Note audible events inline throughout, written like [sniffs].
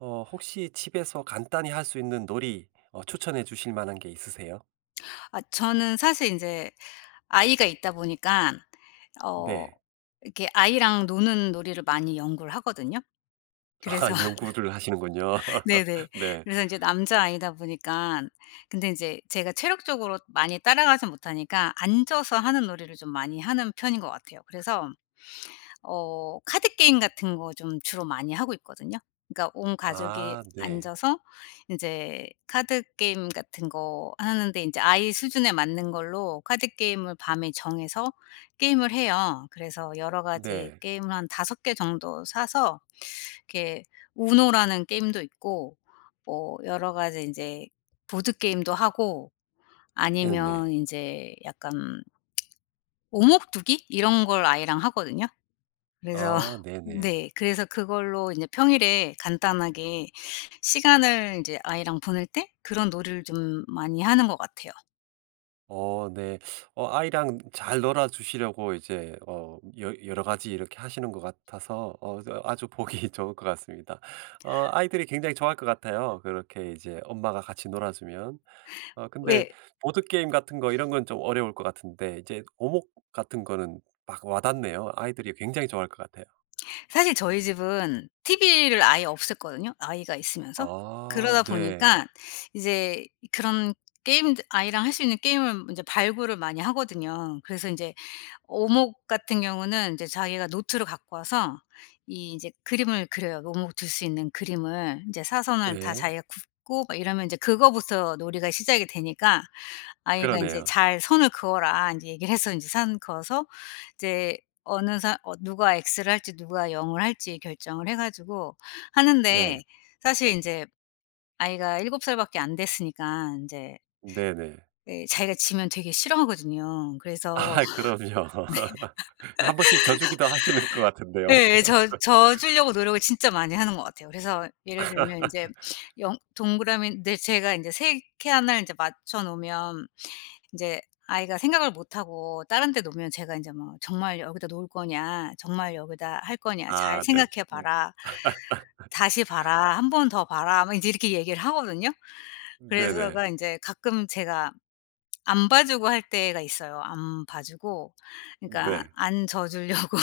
어. 혹시 집에서 간단히 할 수 있는 놀이 어 추천해 주실 만한 게 있으세요? 아 저는 사실 인제 아이가 있다 보니깐 어 네. 이렇게 아이랑 노는 놀이를 많이 연구를 하거든요. 아. 그래서 연구를 하시는군요. 네네. [laughs] 네. 그래서 이제 남자아이다 보니깐 근데 이제 제가 체력적으로 많이 따라가지는 못하니까 앉아서 하는 놀이를 좀 많이 하는 편인 것 같아요. 그래서 어 카드 게임 같은 거 좀 주로 많이 하고 있거든요. 그니까 온 가족이 아. 네. 앉아서 인제 카드 게임 같은 거 하는데 인제 아이 수준에 맞는 걸로 카드 게임을 밤에 정해서 게임을 해요. 그래서 여러 가지 네. 게임을 한 5 개 정도 사서 이렇게 우노라는 게임도 있고 뭐 여러 가지 인제 보드게임도 하고 음 아니면 네. 인제 약간 오목두기? 이런 걸 아이랑 하거든요. 그래서 아. 네네. 네. 그래서 그걸로 이제 평일에 간단하게 시간을 이제 아이랑 보낼 때 그런 놀이를 좀 많이 하는 것 같아요. 어 네. 어 아이랑 잘 놀아주시려고 이제 어 여 여러 가지 이렇게 하시는 것 같아서 어 그래서 아주 보기 좋을 것 같습니다. 어 아이들이 굉장히 좋아할 것 같아요, [laughs] 그렇게 이제 엄마가 같이 놀아주면. 어 근데 왜 보드게임 같은 거 이런 건 좀 어려울 것 같은데 이제 오목 같은 거는 막 와 닿네요. 아이들이 굉장히 좋아할 것 같아요. 사실 저희 집은 티브이를 아예 없앴거든요, 아이가 있으면서. 아. 그러다 네. 보니까 이제 그런 게임들 아이랑 할 수 있는 게임을 인제 발굴을 많이 하거든요. 그래서 인제 오목 같은 경우는 이제 자기가 노트를 갖고 와서 이 이제 그림을 그려요, 오목을 둘 수 있는 그림을. 인제 사선을 다 네. 자기가 긋고 막 이러면 이제 그거부터 놀이가 시작이 되니까 아이가 인제 그러네요. "잘 선을 그어라." 인제 얘기를 해서 인제 선 그어서 이제 어느 사 어 누가 엑스를 할지 누가 영을 할지 결정을 해 가지고 네. 하는데 사실 인제 아이가 7 살 밖에 안 됐으니까 인제 네네. 네 자기가 지면 되게 싫어하거든요. 그래서 아 그럼요. 한 번씩 져 주기도 하시는 것 [laughs] 같은데요. 네. [laughs] 네. 져 져 주려고 [laughs] 노력을 진짜 많이 하는 것 같아요. 그래서 예를 들면 인제 [laughs] 영 동그라미인데 제가 인제 3 칸을 이제 맞춰 놓으면 이제 아이가 생각을 못하고 다른 데 놓으면 제가 인제 뭐 "정말 여기다 놓을 거냐. 정말 여기다 할 거냐. 잘 아 네. 생각해 음. 봐라. 다시 봐라. 1 번 더 봐라." 뭐 인제 이렇게 얘기를 하거든요. 그래서 네네. 제가 인제 가끔 제가 [smacks lips] 안 봐주고 할 때가 있어요. 안 봐주고 그니까 네. 안 져 주려고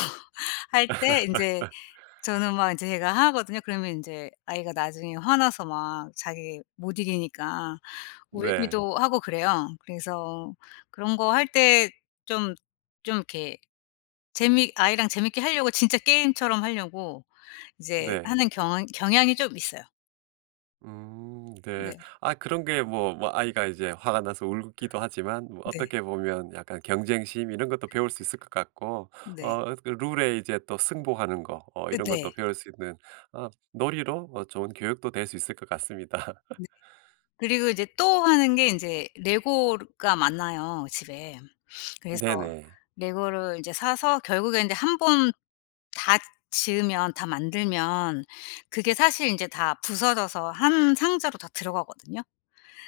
할 때 인제 [laughs] 저는 막 인제 제가 하거든요? 그러면 인제 아이가 나중에 화나서 막 자기 못 이기니까 네. 울기도 하고 그래요. 그래서 그런 거 할 때 좀 좀 이렇게 재미 아이랑 재미있게 하려고 진짜 게임처럼 하려고 이제 네. 하는 경잉 경향이 좀 있어요. 음. 네. 네. 아 그런 게 뭐 뭐 아이가 이제 화가 나서 울기도 하지만 뭐 네. 어떻게 보면 약간 경쟁심 이런 것도 배울 수 있을 것 같고 어 네. 어 그 룰에 이제 또 승복하는 거 어 으 이런 것도 네. 배울 수 있는 어 놀이로 어 좋은 교육도 될 수 있을 것 같습니다. [laughs] 네. 그리고 이제 또 하는 게 인제 레고 르가 많아요 집에. 그래서 네네. 레고를 이제 사서 결국에 인제 1 번 다 지으면 다 만들면 그게 사실 인제 다 부서져서 1 상자로 다 들어가거든요.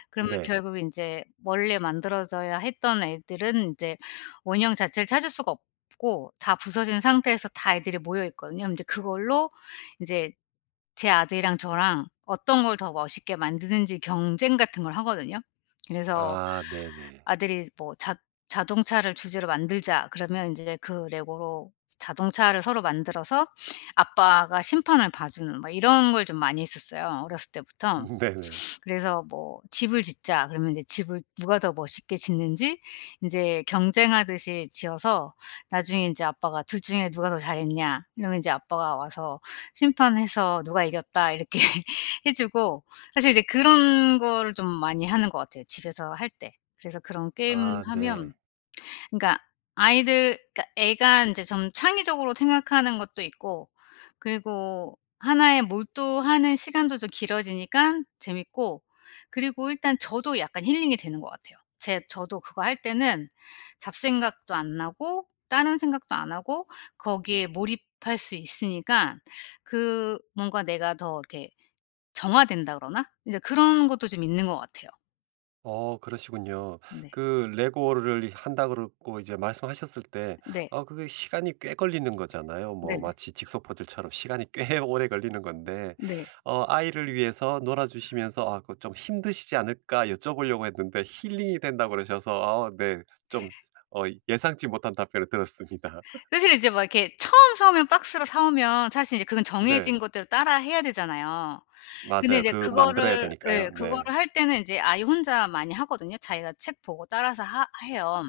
그러면 네. 결국은 인제 원래 만들어져야 했던 애들은 인제 원형 자체를 찾을 수가 없고 다 부서진 상태에서 다 애들이 모여 있거든요. 그럼 인제 그걸로 인제 제 아들이랑 저랑 어떤 걸 더 멋있게 만드는지 경쟁 같은 걸 하거든요. 그래서 아. 네네. 아들이 뭐 "자 자동차를 주제로 만들자." 그러면 인제 그 레고로 자동차를 서로 만들어서 아빠가 심판을 봐 주는 막 이런 걸 좀 많이 했었어요, 어렸을 때부터. 음. 네네. [sniffs] 그래서 뭐 "집을 짓자." 그러면 인제 집을 누가 더 멋있게 짓는지 인제 경쟁하듯이 지어서 나중에 인제 아빠가 "둘 중에 누가 더 잘했냐?" 이러면 이제 아빠가 와서 심판해서 "누가 이겼다." 이렇게 해 주고. 사실 이제 그런 거를 좀 많이 하는 것 같아요, 집에서 할 때. 그래서 그런 아. 네. 게임하면 그러니까 아이들 그니까 애가 인제 좀 창의적으로 생각하는 것도 있고 그리고 하나에 몰두하는 시간들도 좀 길어지니깐 재미있고 그리고 일단 저도 약간 힐링이 되는 것 같아요. 제 저도 그거 할 때는 잡생각도 안 나고 다른 생각도 안 하고 거기에 몰입할 수 있으니까 [sucks teeth] 그 뭔가 내가 더 이렇게 정화된다 그러나? 이제 그런 것도 좀 있는 것 같아요. 어. 그러시군요. 네. 그 레고를 한다고 그러고 이제 말씀하셨을 때 네. 어 그게 시간이 꽤 걸리는 거잖아요. [smacks lips] 뭐 네네. 마치 직소 퍼즐처럼 시간이 꽤 오래 걸리는 건데. 네. 어 아이를 위해서 놀아주시면서 아 그 좀 '힘드시지 않을까?' 여쭤 보려고 했는데 "힐링이 된다."고 그러셔서 아 네. 좀 어 예상치 못한 답변을 들었습니다. [laughs] 사실 이제 막 이렇게 처음 사 오면 박스로 사 오면 사실 이제 그건 네. 정해진 것대로 따라해야 되잖아요. 근데 맞아요. 인제 그 만들어야 그거를 되니까요. 예 네. 그거를 할 때는 이제 아이 혼자 많이 하거든요. 자기가 책 보고 따라서 하 해요.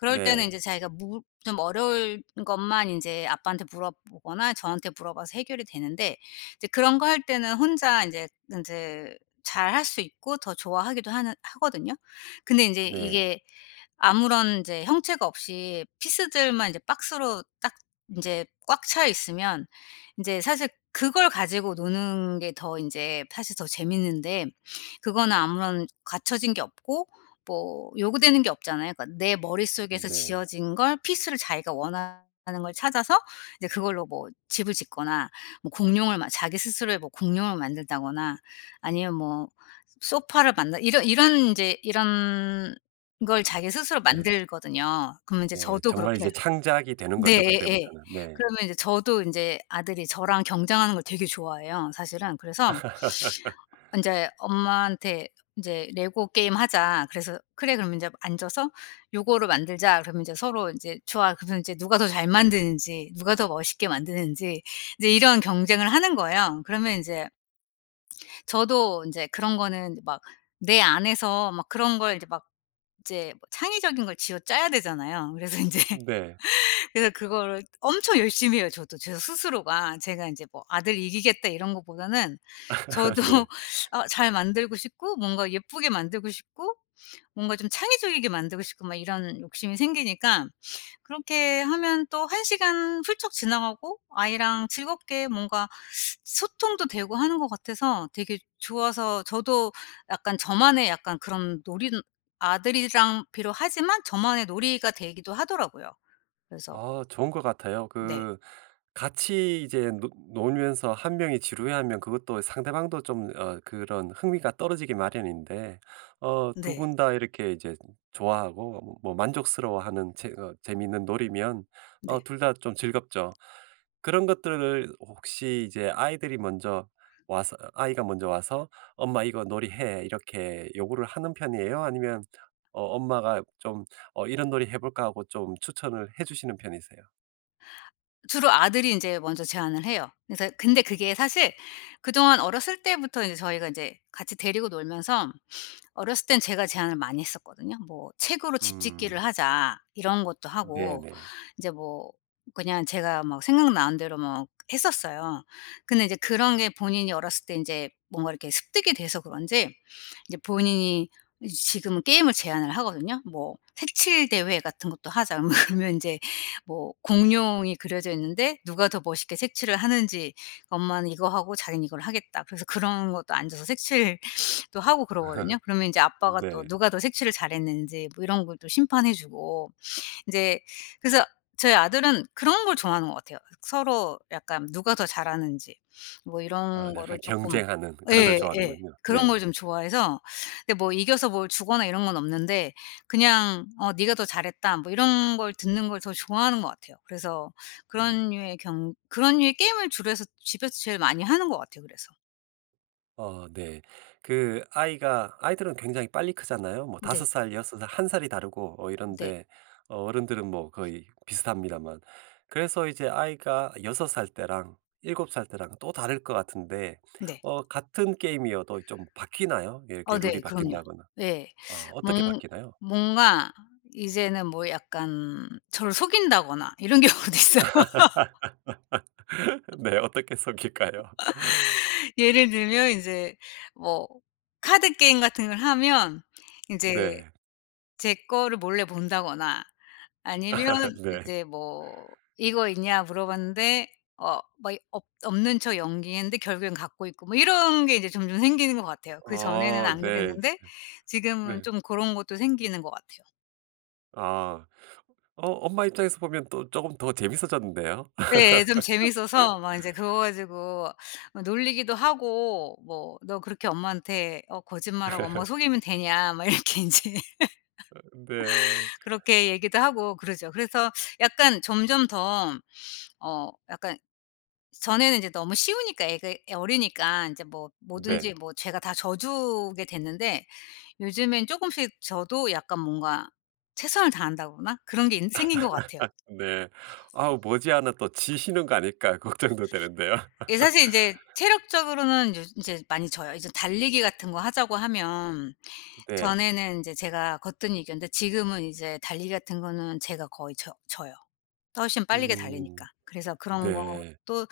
그럴 때는 네. 인제 자기가 물 좀 어려울 것만 이제 아빠한테 물어보거나 저한테 물어봐서 해결이 되는데 이제 그런 거 할 때는 혼자 인제 인제 잘할 수 있고 더 좋아하기도 하는 하거든요. 근데 인제 네. 이게 아무런 인제 형체가 없이 피스들만 이제 박스로 딱 인제 꽉 차 있으면 인제 사실 그걸 가지고 노는 게 더 인제 사실 더 재미있는데 그거는 아무런 갖춰진 게 없고 뭐 요구되는 게 없잖아요. 그러니까 내 음 머릿속에서 네. 지어진 걸 피스를 자기가 원하는 걸 찾아서 이제 그걸로 뭐 집을 짓거나 뭐 공룡을 막 자기 스스로의 뭐 공룡을 만든다거나 아니면 뭐 소파를 만든 이런 이런 인제 이런 걸 자기 스스로 예. 만들거든요. 그러면 이제 예. 저도 정말 이제 그렇게 창작이 되는 네. 거죠 예예. 그때부터는. 네. 그러면 인제 저도 인제 아들이 저랑 경쟁하는 걸 되게 좋아해요 사실은. 그래서 [laughs] 인제 엄마한테 인제 "레고 게임하자." 그래서 "그래. 그럼 인제 앉아서 요거를 만들자." 그러면 인제 서로 인제 "좋아." 그러면 이제 누가 더 잘 만드는지 누가 더 멋있게 만드는지 이제 이런 경쟁을 하는 거예요. 그러면 인제 저도 인제 그런 거는 막 내 안에서 막 그런 걸 이제 막 이제 뭐 창의적인 걸 쥐어짜야 되잖아요. 그래서 인제 [laughs] 네. 그래서 그거를 엄청 열심히 해요 저도 제가 스스로가. 제가 이제 뭐 '아들 이기겠다.' 이런 것보다는 [laughs] 저도 네. 아 잘 만들고 싶고 뭔가 예쁘게 만들고 싶고 뭔가 좀 창의적이게 만들고 싶고 막 이런 욕심이 생기니까 그렇게 하면 또 1 시간 훌쩍 지나가고 아이랑 즐겁게 뭔가 [sucks teeth] 소통도 되고 하는 것 같아서 되게 좋아서 저도 약간 저만의 약간 그런 놀이는 아들이랑 비록 하지만 저만의 놀이가 되기도 하더라고요. 그래서 아. 좋은 것 같아요. 네. 그 같이 이제 노 놀면서 1 명이 지루해하면 그것도 상대방도 좀 어 그런 흥미가 떨어지기 마련인데 어 2 네. 분 다 이렇게 이제 좋아하고 어 뭐 만족스러워하는 재 어 재미있는 놀이면 어 네. 둘 다 좀 즐겁죠. 그런 것들을 혹시 이제 아이들이 먼저 와서 아이가 먼저 와서 "엄마 이거 놀이 해." 이렇게 요구를 하는 편이에요? 아니면 어 엄마가 좀 "어 이런 놀이 해 볼까?" 하고 좀 추천을 해 주시는 편이세요? 주로 아들이 인제 먼저 제안을 해요. 그래서 근데 그게 사실 그동안 어렸을 때부터 이제 저희가 인제 같이 데리고 놀면서 어렸을 땐 제가 제안을 많이 했었거든요? 뭐 "책으로 집 음. 짓기를 하자." 이런 것도 하고 네네. 이제 뭐 그냥 제가 뭐 생각나는 대로 뭐 했었어요. 근데 이제 그런 게 본인이 어렸을 때 인제 뭔가 이렇게 습득이 돼서 그런지 이제 본인이 이제 지금은 게임을 제안을 하거든요? 뭐 "색칠 대회 같은 것도 하자." 뭐 그러면 인제 뭐 공룡이 그려져 있는데 누가 더 멋있게 색칠을 하는지, "엄마는 이거 하고 자기는 이걸 하겠다." 그래서 그런 것도 앉아서 색칠 [sniffs] 도 하고 그러거든요. [laughs] 그러면 인제 아빠가 또 네. 누가 더 색칠을 잘했는지 뭐 이런 걸 또 심판해 주고. 인제 그래서 저희 아들은 그런 걸 좋아하는 것 같아요. 서로 약간 누가 더 잘하는지 뭐 어 이런 약간 거를 쪼끔 경쟁하는 그런 걸 예. 예. 좋아하는군요. 그런 걸 네. 좀 좋아해서 근데 뭐 이겨서 뭘 주거나 이런 건 없는데 그냥 어 "네가 더 잘했다." 뭐 이런 걸 듣는 걸 더 좋아하는 것 같아요. 그래서 네. 그런 류의 경 그런 류의 게임을 주로 해서 집에서 제일 많이 하는 것 같아요 그래서. 어 네. 그 아이가 아이들은 굉장히 빨리 크잖아요. 뭐 5 네. 살 6 살 1 살이 다르고 어 네. 이런데 어른들은 뭐 거의 비슷합니다만. 그래서 이제 아이가 6 살 때랑 7 살 때랑 또 다를 것 같은데 네. 어 같은 게임이어도 좀 바뀌나요? 이렇게 어 룰이 네. 그럼요. 바뀐다거나. 예. 아 [sucks teeth] 어떻게 음. 바뀌나요? 뭔가 이제는 뭐 약간 저를 속인다거나 이런 경우도 있어요. [laughs] [laughs] [laughs] 네. 어떻게 속일까요? [laughs] 예를 들면 이제 뭐 카드 게임 같은 걸 하면 인제 네. 제 거를 몰래 본다거나 아니면 [laughs] 네. 이제 뭐 "이거 있냐?" 물어봤는데 어 뭐 이 없 없는 척 연기했는데 결국엔 갖고 있고 뭐 이런 게 이제 점점 생기는 것 같아요. 그전에는 어 안 네. 즈 그랬는데 네. 지금은 네. 좀 고런 것도 생기는 것 같아요. 아. 어 엄마 입장에서 보면 또 쪼금 더 재미있어졌는데요. 예. 예 좀 [laughs] 재미있어서 막 인제 그거 가지고 뭐 놀리기도 하고 뭐 "너 그렇게 엄마한테 어 거짓말하고 엄마 속이면 [laughs] 되냐?" 막 이렇게 인제 어 네. [laughs] 그렇게 얘기도 하고 그러죠. 그래서 약간 점점 더 어 약간 전에는 이제 너무 쉬우니까 애가 어리니까 인제 뭐 뭐든지 네. 뭐 제가 다 져주게 됐는데 요즘엔 쪼금씩 저도 약간 뭔가 최선을 다한다거나 그런 게 인제 생긴 것 같아요. [laughs] 네. 아우 머지않아 또 지시는 거 아닐까 걱정도 되는데요. 예 사실 인제 [laughs] 체력적으로는 요즈 인제 많이 져요. 이제 달리기 같은 거 하자고 하면 네. 전에는 이제 제가 거뜬히 이겼는데 지금은 이제 달리기 같은 거는 제가 거의 져 져요. 더 훨씬 빠르게 달리니까. 음. 그래서 그런 네. 것도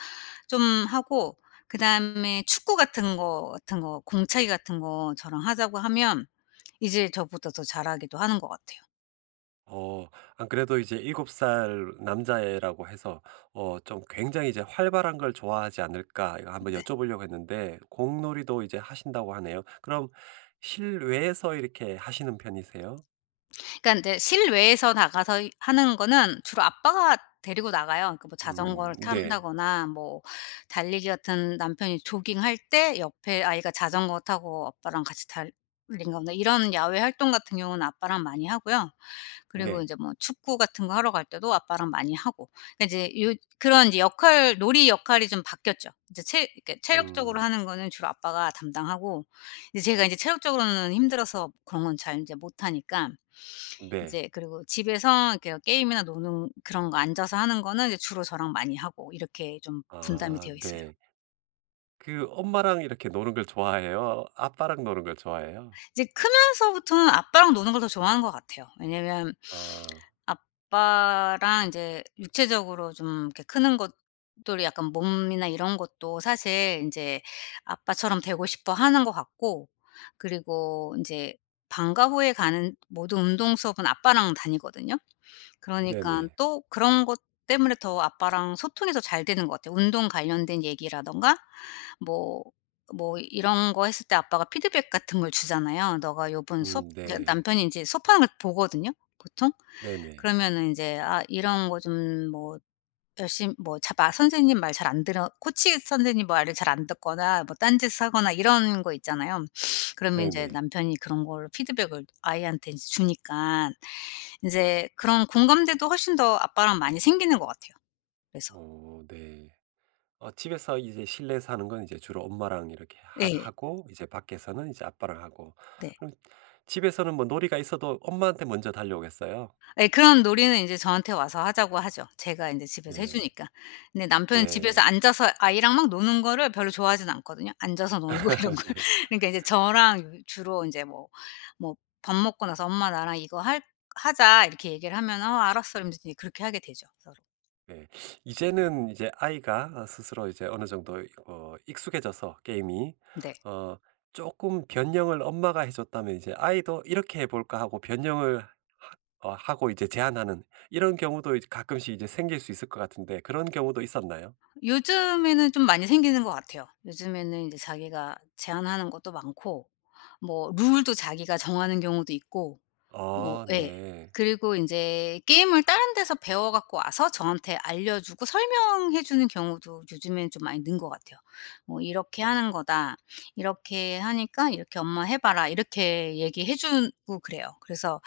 좀 하고 그다음에 축구 같은 거 같은 거 공차기 같은 거 저랑 하자고 하면 이제 저보다 더 잘하기도 하는 것 같아요. 어. 안 그래도 이제 7 살 남자애라고 해서 어 '좀 굉장히 이제 활발한 걸 좋아하지 않을까?' 이거 한번 네. 여쭤보려고 했는데 공놀이도 이제 하신다고 하네요. 그럼 실외에서 이렇게 하시는 편이세요? 그러니깐 이제 실외에서 나가서 이 하는 거는 주로 아빠가 데리고 나가요. 그 뭐 자전거를 음. 네. 탄다거나 뭐 달리기 같은 남편이 조깅할 때 옆에 아이가 자전거 타고 아빠랑 같이 달리는 거나 이런 야외 활동 같은 경우는 아빠랑 많이 하고요. 그리고 네. 인제 뭐 축구 같은 거 하러 갈 때도 아빠랑 많이 하고. 그러니까 이제 요 그런 이제 역할 놀이 역할이 좀 바뀌었죠. 이제 체 그러니까 체력적으로 음. 하는 거는 주로 아빠가 담당하고 이제 제가 인제 체력적으로는 힘들어서 그런 건 잘 인제 못하니깐. 네. 이제 그리고 집에서 이렇게 게임이나 노는 그런 거 앉아서 하는 거는 이제 주로 저랑 많이 하고. 이렇게 좀 분담이 아. 되어 있어요. 네. 그 엄마랑 이렇게 노는 걸 좋아해요, 아빠랑 노는 걸 좋아해요? 이제 크면서부터는 아빠랑 노는 걸 더 좋아하는 것 같아요. 왜냐하면 아. 아빠랑 이제 육체적으로 좀 이렇게 크는 것들이 약간 몸이나 이런 것도 사실 인제 아빠처럼 되고 싶어하는 것 같고 그리고 인제 방과 후에 가는 모든 운동 수업은 아빠랑 다니거든요. 그러니깐 네네. 또 그런 것 때문에 더 아빠랑 소통이 더 잘 되는 것 같아요. 운동 관련된 얘기라든가 뭐 뭐 이런 거 했을 때 아빠가 피드백 같은 걸 주잖아요. "너가 요번 수업" 음. 이제 네. 남편이 인제 수업하는 걸 보거든요, 보통. 네네. 그러면은 인제 아 이런 거 좀 뭐 열심 뭐 잘 말 선생님 말 잘 안 들어 코치 선생님 말을 잘 안 듣거나 뭐 딴짓을 하거나 이런 거 있잖아요. [sniffs] 그러면 인제 네네. 남편이 그런 거를 피드백을 아이한테 인제 주니까 인제 그런 공감대도 훨씬 더 아빠랑 많이 생기는 것 같아요. 그래서. 어. 네. 어 집에서 이제 실내에서 하는 건 이제 주로 엄마랑 이렇게 하 예. 하고 이제 밖에서는 이제 아빠랑 하고. 네. 그럼 집에서는 뭐 놀이가 있어도 엄마한테 먼저 달려오겠어요. 예. 그런 놀이는 인제 저한테 와서 하자고 하죠. 제가 인제 집에서 해 네. 주니까. 근데 남편은 집에서 네. 앉아서 아이랑 막 노는 거를 별로 좋아하진 않거든요. 앉아서 노는 거 이런 [laughs] 걸. 네. 그러니까 이제 저랑 주로 인제 뭐, 뭐 밥 먹고 나서 "엄마 나랑 이거 할 하자." 이렇게 얘기를 하면은 어 "알았어." 이러면서 그렇게 하게 되죠 서로. 네. [sucks teeth] 이제는 이제 아이가 어 스스로 이제 어느 정도 이 어 익숙해져서 게임이 네. 어 쪼끔 변형을 엄마가 해줬다면 이제 아이도 '이렇게 해볼까?' 하고 변형을 하 어 하고 이제 제안하는 이런 경우도 이제 가끔씩 이제 생길 수 있을 것 같은데 그런 경우도 있었나요? 요즘에는 좀 많이 생기는 것 같아요. 요즘에는 이제 자기가 제안하는 것도 많고 뭐 룰도 자기가 정하는 경우도 있고 뭐 아. 예. 네. 그리고 인제 게임을 다른 데서 배워 갖고 와서 저한테 알려 주고 설명해 주는 경우도 요즘에는 좀 많이 는 것 같아요. 뭐 "이렇게 어. 하는 거다. 이렇게 하니까 이렇게 엄마 해 봐라." 이렇게 얘기해 주고 그래요. 그래서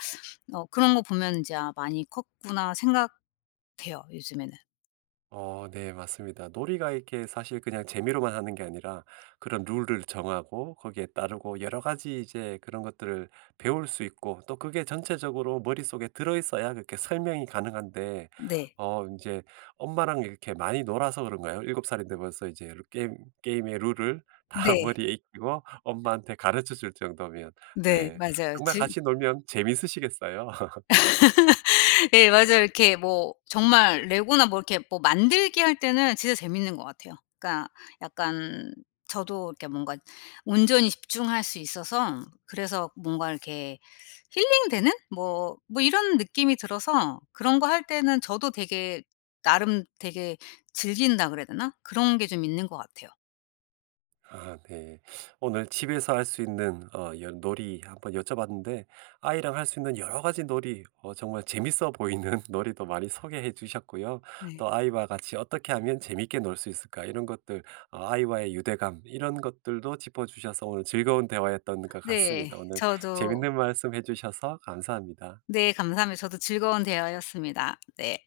어 그런 거 보면은 이제 아 '많이 컸구나.' 생각돼요 요즘에는. 어 네. 맞습니다. 놀이가 이렇게 사실 그냥 재미로만 하는 게 아니라 그런 룰을 정하고 거기에 따르고 여러 가지 이제 그런 것들을 배울 수 있고 또 그게 전체적으로 머릿속에 들어 있어야 그렇게 설명이 가능한데 네. 어 인제 엄마랑 이렇게 많이 놀아서 그런가요? 7 살인데 벌써 이제 게임 게임의 룰을 다 네. 머리에 익히고 엄마한테 가르쳐 줄 정도면 네 네 맞아요. 정말 지금 같이 놀면 재밌으시겠어요. [laughs] [laughs] 예 맞아요. 이렇게 뭐 정말 레고나 뭐 이렇게 뭐 만들기 할 때는 진짜 재밌는 것 같아요. 그러니까 약간 저도 이렇게 뭔가 온전히 집중할 수 있어서 그래서 뭔가 이렇게 힐링되는? 뭐 뭐 이런 느낌이 들어서 그런 거 할 때는 저도 되게 나름 되게 즐긴다 그래야 되나? 그런 게 좀 있는 것 같아요. [laughs] 네. 오늘 집에서 할 수 있는 어 연 놀이 한번 여쭤봤는데 아이랑 할 수 있는 여러 가지 놀이 어 정말 재밌어 보이는 놀이도 많이 소개해 주셨고요. 네. 또 "아이와 같이 어떻게 하면 재밌게 놀 수 있을까?" 이런 것들 어 아이와의 유대감 이런 것들도 짚어 주셔서 오늘 즐거운 대화였던 것 네. 같습니다. 오늘 저도 재밌는 말씀해 주셔서 감사합니다. 네. 감사합니다. 저도 즐거운 대화였습니다. 네.